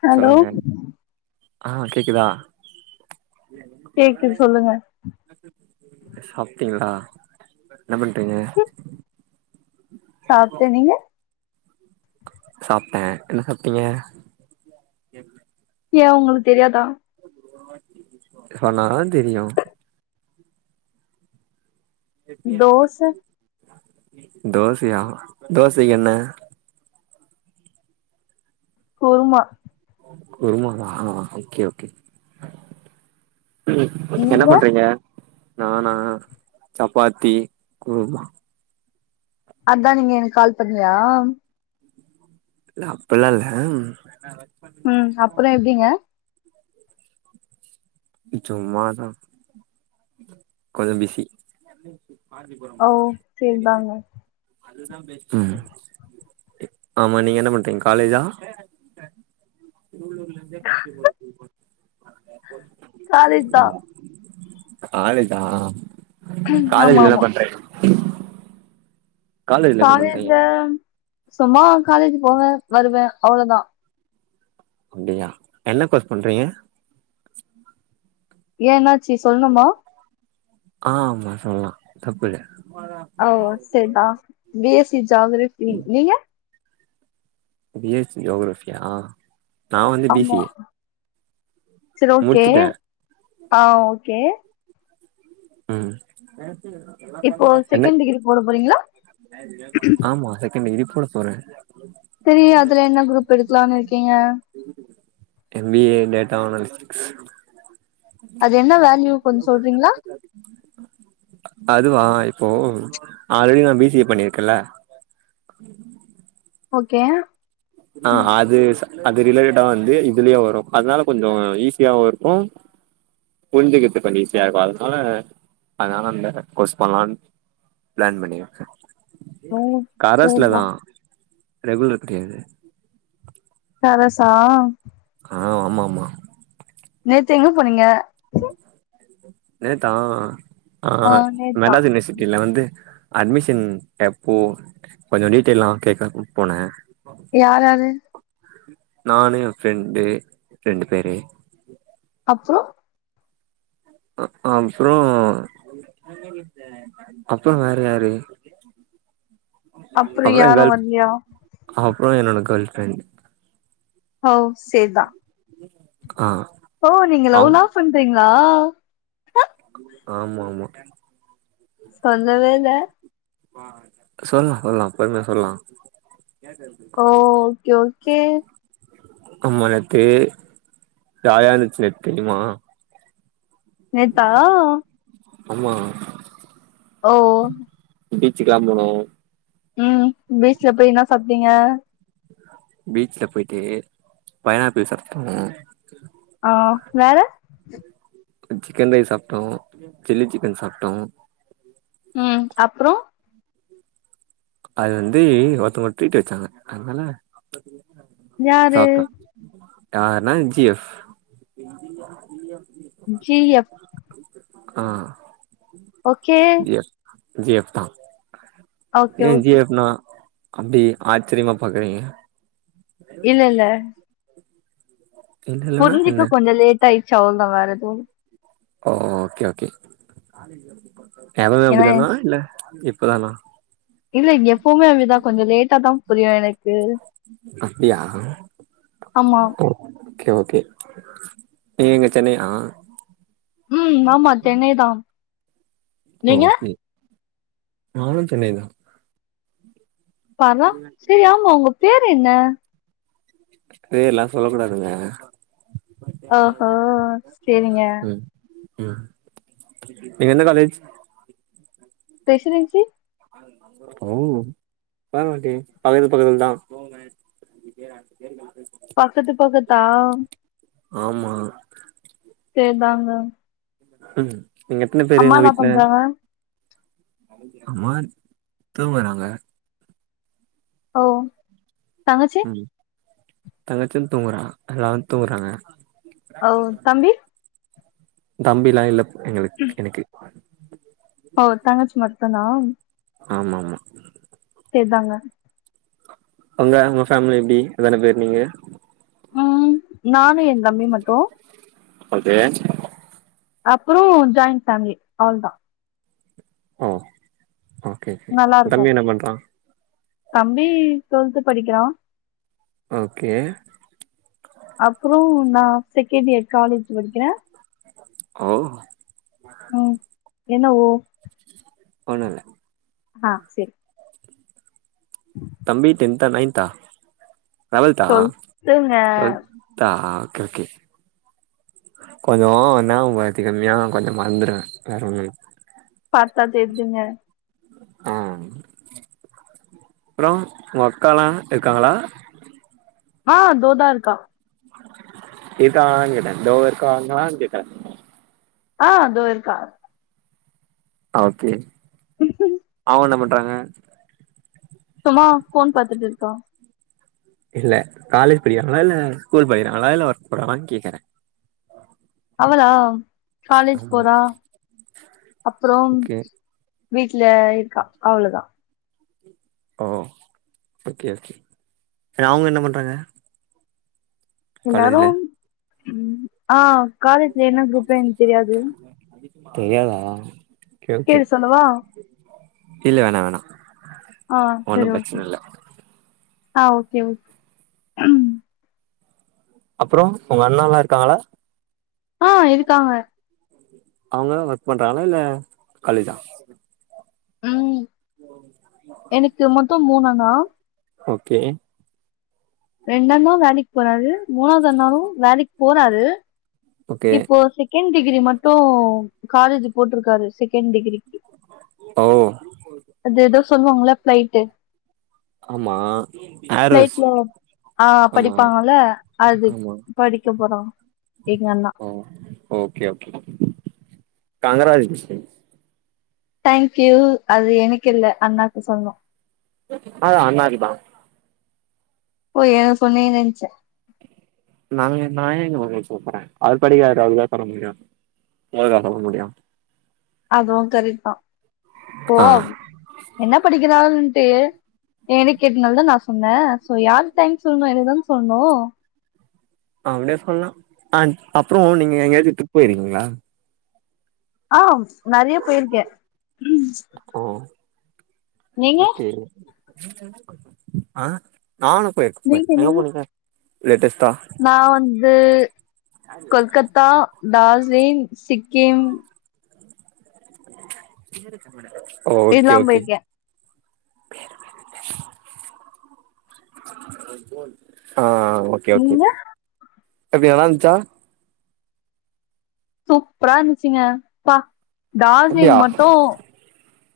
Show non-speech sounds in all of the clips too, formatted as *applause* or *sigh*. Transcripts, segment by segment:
Hello ஆஹ் கேக்குதா கேக்குது சொல்லுங்க சப்டிங்களா என்ன பண்றீங்க சாப்ட்டே நீங்க சாப்ட்டே என்ன சாப்டீங்க ஏன் உங்களுக்கு தெரியாதா சொன்னாதா தெரியும் தோச *inaudible* தோசையா தோசைக்கு என்ன குருமா குருமாதானா ஹ் ஒகே ஓகே உம் என்ன நீங்க பண்றீங்க நானா சப்பாத்தி குருமா அதான் நீங்க எனக்கு கால் பண்ணியா இ அப்பில்லா இல்ல உம் அப்புறோ எப்டிங்க சும்மா தா கொஞ்சோ பிசி ஓ செரிதாங்க உம் ஆமா நீங்க என்ன பண்றீங்க காலேஜா திருவள்ளூர்லெந்தே *inaudible* *inaudible* காலேஜ் தா காலேஜா ஆமா காலேஜ்ல என்ன ஆமா பண்றீங் என்ன காலேஜ்ல பண்றீங்க சும்மா காலேஜ் போவே வருவே அவ்ளோதா அப்டியா என்ன கோஸ் பண்றீங்க ஏன் என்னாச்சு சொல்ணுமா ஆஹ் ஆமா சொல்லா தப்பில்ல ஓ செரி தா பி எஸ் சி ஜாக்ரபி நீங்க பி எஸ் சி ஜாக்ரஃபியா நா வந்து B C A Sher okay முடிச்சுட்டே ஆஹ் ஓகே உம் இப்போ என்ன செகண்ட் டிகிரி போட போறீங்களா ஆமா இந்த இதுக்கூட *unintelligible* செரி அதுல என்னா குரூப் எடுத் லானு இருக்கீங்க M B A data analytics அது என்ன வேல்யூ கொஞ்சொ சொல்றீங்களா அதுவா இப்போ ஆல்ரெடி நா பி சி ஏ பண்ணிருக்கேல்ல ஓகே ஆ அது அது ரிலேட்டடா வந்து இதுலயு வரும் அதனால கொஞ்ச ஈஸியாவும் இருக்கும் புரிஞ்சிக்கறது கொஞ்ச ஈஸியா இருக்கும் அதனால அதனால அந்த கோர்ஸ் பண்லானு பிளான் பண்ணிருக்கே ஓ கரஸ்ல சேர்தா தா ரெகுலர் கிடையாது கரசா ஆ ஆமா ஆமா நேத்து எங்க போனீங்க நேத்தா ஆ ஆஹ் நேத்தா மெலாது யூனிவர்சிட்டில வந்து அட்மிஷன் எப்போ கொஞ்ச டீட்டெய்லாம் கேக்க போனே யாராரு நானு என் ஃப்ரெண்டு ரெண்டு பேரு அப்புற அப்புற அப்புற வேற யாரு அப்றோ அப்புற யாரு எங்கேர்ள் வர்லயா ஃப் அப்பற என்னோட கேர்ள் ஃப்ரண்ட் ஹ சேர்தா ஆ ஓ நீங்க அவ் லவ்லாப் பண்றீங்க ளா ஆமா ஆமா சொல்லவேல சொல்லலா சொல்லலா பொறுமையா சொல்லலா ஓகே ஓ கே முந்தா நேத்து ஜாயாந்துச்சு தெரியுமா நேத்தா ஆமா ஓ பீச்சுக்லா போனும் உம் பீச்சில போய் இனா சாப் அப்டிங்க பீச்ல போயிட்டு பைனாப்பிள் சாப்ட ஆஹ வேற சிக்கன் ரைஸ் சாப்ட்டோம் சில்லி சிக்கன் சாப்ட்டோம் உம் அப்புறம் அது வந்து ஒருத்தங்க ட்ரீட் வச்சாங்க அதனால யாரு யருனா ஜி எப் ஜி எப் ஆஹ் ஓகே ஜி எப் தா ஓகே ஏன் ஜி ஓகே எப் னா அப்படி ஆச்சரியமா பாக்குறீங்க இல்ல இல்ல இல்ல இல்லன்னா புரிஞ்சுக்க என்ன கொஞ்சம் லேட் ஆயிடுச்சு ச்சா அவ்ளுதா வேற எதும் ஓ ஓகே ஓகே *unintelligible* ஏன்னா அப்டிதானா இல்ல *unintelligible* இல்ல இங்க எப்பவுமே அப்டிதான் கொஞ்ச லேட்டா தான் புரியாணக் அப்டியா ஆமா கர் கே ஓகே நீ எங்க சென்னையா ஹ்ம்ஆமா சென்னை தான் நீங்க ஓகே நானு சென்னைதான் பார்ரா சரி ஆமா உங்க பேர் என்ன பேர்ல்லாம் சொல்ல கூடாதுங்க ஆஹா செரிங்க ஹ்ம்ம் நீங்க எந்த காலேஜ் ப்ரெசிடெண்ட்சி ஓ வாங்க ஒருவாட்டி பக்கத்து பக்கதுலதா பக்கத்து பக்கத் தா ஆமா சேரிதாங்க ம் நீங்க எத்தன பேரு உங்க வீட்ல பண்றாங்க அம்மா தூங்கறாங்க ஓ தங்கச்சி தங்கச்சியும் தூங்குறா எல்லாரும தூங்குறாங்க ஓ தம்பி தம்பிலா இல்ல எங்களுக் எனக்கு ஓ தங்கச்சி மட்டுதானா ஆமாமா சேரிதாங்க அங்க உங்க ஃபேமிலி எப்டி எத்தன பேரு நீங்க ம் நானு எ தம்பி மட்டு ஓகே அப்பற ஜாயின் ஃபேமிலி அவ்ளதா ஒ ஓகே கே நல்லா தம்பி இருக்கும் என்ன பண்றா தம்பி டுவெல்த்து படிக்கிறா ஓகே அப்றோ நா செகண்ட் இயர் காலேஜ் படிக்கிறே ஓ என்ன ஓ ஒன்னுல்ல ஆ செரி தம்பி டென்த்தா நைன்த்தா லெவல்த்தா சொல்ட்டுங்க ட்வல்த்தா கே கே கொஞ்ச நாபக மறதி கம்மியா கொஞ்ச மறந்துருவ வேற ஒண்ணு இல் பாத்தா தெர்துங்க ஆ அப்ற உங்கக்காலா இருக்காங்களா ஆ தோதா இருக்கா இருக்காங்களான் கேட்ட தோ இருக்காங்களான் கேக்கல ஆ தோ இருக்கா ஓகே ஆவன பட் பாங்க சும்மா ஃபோன் பாத்துட்டு இருக்கா இல்ல காலேஜ் படிக்கிறாங்களா இல்ல ஸ்கூல் படிக்கிறாங்களா இல்ல ஒர்க் போறாங்களான் கேக்குறேன் அவளா காலேஜ் ஆமா போறா அப்புறோம் ஓகே வீட்ல இருக்கா அவ்ளதா ஓ ஓகே ஓகே சேர் அவ்ங்க என்ன பண்றாங்க காலேஜ்ல எல்லாரும் ம் ஆ குரூப் காலேஜ்ல வேற என்ன குரூப்னு எனக்கு காலேஜ் தெரியாது *unintelligible* எப்டி தெரியாதா ஓகே கே ஓகே சொல்லவா இல்ல வேணா வேணா ஆ சரி ஒன்னும் ஓகே பிரச்சன இல்ல ஆ ஓகே ஒ உம் அப்புறோம் ஒங்க அண்ணலா இருக்காங்களா ஆ இருக்காங்க அவ்ங்களா ஒர்க் பண்றாங்களா இல்ல காலேஜா ம் எனக்கு மொத்தம் மூணா னா ஓகே ரெண்ட் நாள்தா வேலைக்கு போனாரு மூணாவது நாளு வேலைக்கு போறாரு ஓகே இப்போ செகெண்ட் டிகிரி மட்டு காலேஜ் போட்ருக்காரு செகெண்ட் டிகிரிக்கி ஓ அது ஏதோ சொல்வாங்ல ஃப்ளைட்டு ஆமா ஏர்ஹோஸ் ஆ ஆமா படிப்பாங்கல்ல அது ஆமா படிக்க போறா எங்க அண்ணா ஆமா ஓகே ஓகே கங்கராஜ்லேஷன்ஸ் தேங்க்யூ, அது எனக்கில்ல அண்ணாக்கு சொல்ணு ஆ அண்ணாக்கு தா ஓ எனக்கு சொன்னிங்கன் நென்ச்ச நாங் நா ஏங்க உங்களுக்கு சொல்ல போறே அவர் படிக்கிறாரு அவருக்குதா சொல்ல முடியு உங்களுக்கா சொல்ல முடியு அதுவு கரெக்ட்தா ஆ ஓவ் என்ன படிக்கிறாரு டு எனக் கேட்னால தா நா சொன்னே ஷோ யாருக்கு தேங்க்ஸ் சொல்னே எனக்குதானே சொல்னு அப்டியே சொன்னா அப்றோ நீங்க எங்கெயாது ட்ரிப் போறிங்க ங்ளா ஆஹ் நெறைய போயிருக்கே ஓ நீங்க ஓகே ஆஹ் நானு போயிருக்கே நீங்க போயிர்க் எங்க நீங்க போனிங்க லேட்டஸ்ட் நா வந்து கொல்கத்தா டார்ஜிலிங், சிக்கிம் ஓகே இதெல்லா ஓகே போயிருக்கே ஆஹ் ஆஹ் ஓகே நீங்க ஓகே எப்டி நல்லா இருந்த்ச்சா? சூப்பரா இருந்திச்சிங்க ப்பா டார்ஜிலிங் அப்டியா மட்டு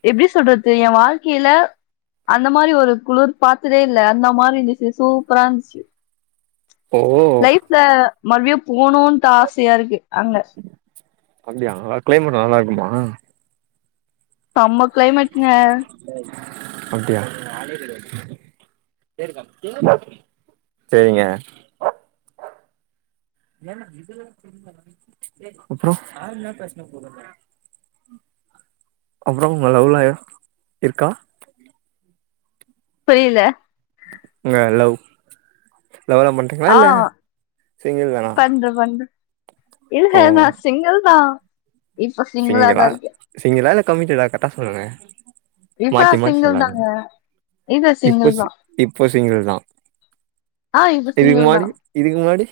எப்டி சொல்றது ஏ வாழ்க்கையில அந்த மாரி ஒரு குளுர் பாத்ததே இல்ல. அந்த மாரி இருந்துச்சு சூப்பரா இருந்துச்சு ஓ லைஃப்ல மறுபடியு போணுன்ட் ஆசையா இருக்கு அங்க அப்டியா, நல்லா கிளைமேட் நல்லாருக்மா? செம்ம கிளைமேட்ங்க அப்டியா சேரிங்க அப்றம் அப்றம் உங்க லவ்லாயா இருக்கா புரியில உங்க லவ் லவ்ளா பண்றீங்ளா ஆ இல்ல சிங்கிள் தானா பண்றேன் பண்றேன். ஓ இல்ல நான் சிங்கில் தான் இப்ப சிங்கிளா தான் இருக்கேன். சிங்கிளா இல்ல கமிட்டடா கரட்டா சொல்லுங்க இப்ப மாத்தி நான் மாத்தி சிங்கிள் தாங்க. சொல்லாதீங்க இப்ப இப்போ சிங்கிள் சி தான். இப் இப்ப சிங்கிள் தான் ஆ இப்ப இதுக்கு சிங்கிள் முன்னாடி தான். இதுக்கு முன்னாடி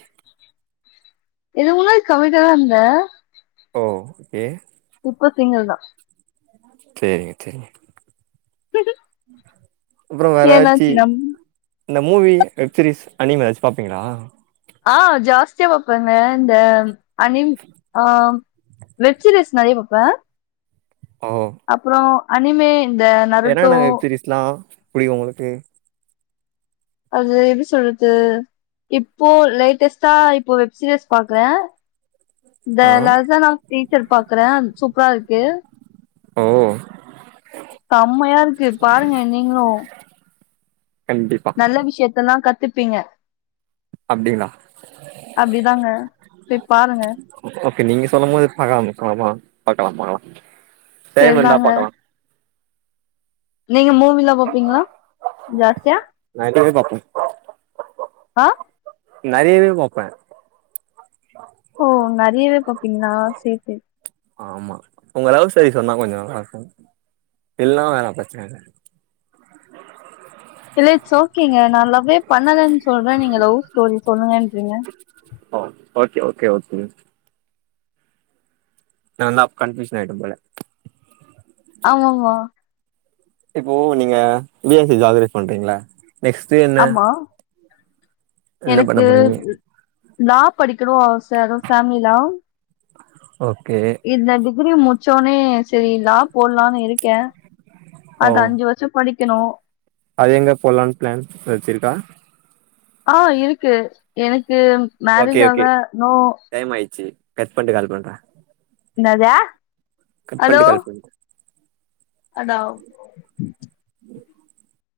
இதுக்கு முன்னாடி கமிட்டடா இருந்தே ஓ ஓகே இப்ப சிங்கிள் தான் சேரிங்க சேரிங்க உஹம்ம் அப்றம் வேர ஏதாச்சி இந்த மூவி வெப்சீரிஸ் அணிம் ஏதாச்சு பாப்பீங்களா ஆஹ் ஜாஸ்தியா பாப்பேங்க இந்த அனிம் ஆஹ் வெஜ் சிரீஸ் நறைய பாப்பேன் அப்பறம் அனிமே இந்த நருட்டோ எரென்ன சிரீஸ்லாம் எப்டி உங்களுக்கு அது எப்படி சொல்றத்து இப்போ லேட்டஸ்ட்டா இப்போ வெப்சீரிஸ் பாக்குறேன் இந்த ஆ லசானா ஸ்பீக் சர் பாக்குறேன் சூப்ரா இருக்கு ஓ செம்மையா இருக்கு பாருங்க நீங்களும் கண்டிப்பா நல்ல விஷயத்தல்லாம் கத்து பீங்க அப்படிங்களா போய் பாருங்க ஓகே நீங்க சொல்லும் போது பாக்காம இருப்போமா பாக்கலா பாக்கலாம் டைம் இருந்த சரிதாங்க பாக்கலாம் நீங்க மூவிலா பாப்பீங்களா ஜாஸ்தியா எல்லாமே பாப்போ ஆஹ நறையவே பாப்பேன் ஓ நறையவே பாப்பீங்களா சேர் செரி ஆமா உங்க லவ் ஸ்டோரி சொன்னா கொஞ்சம் நல்லாருக்கும் இல்ணா பிரச்சன இல்ல இல்ல இட்ஸ் ஓகேங்க நா லவ்வெ பண்ணலன்னு சொல்றே நீங்க லவ் ஸ்டோரி சொல்லுங்கன்றீங்க ஒ ஓகே ஓகே ஓகே நல்லா கன்பியுஷன் ஆயிடு போல ஆமாம்மா இப்போ நீங்க *unintelligible* பண்றீங்களா நெக்ஸ்டு என்ன ஆமா என்ன பண்ண எனக்கு போறீங்க லா படிக்கணு ஆச அதுவ் ஃபேமிலிலா ஓகே டிகிரி முச்சோனே சரி லா போட்லான்னு இருக்கே ஓ அது அஞ்சு வருஷோ படி க்கணு அது எங்க போலான்னு பிளான் வச்சுருக்க அ இருக்கு எனக் எனக்கு ஓகே ஓகே மேரேஜ்ஜாக நோ டைம் ஆயிடுச்சு கட் பண்ட்டு கால் பண்றே இன்னாது கட் பண்ட்டு கால் பன்னு அதாவ்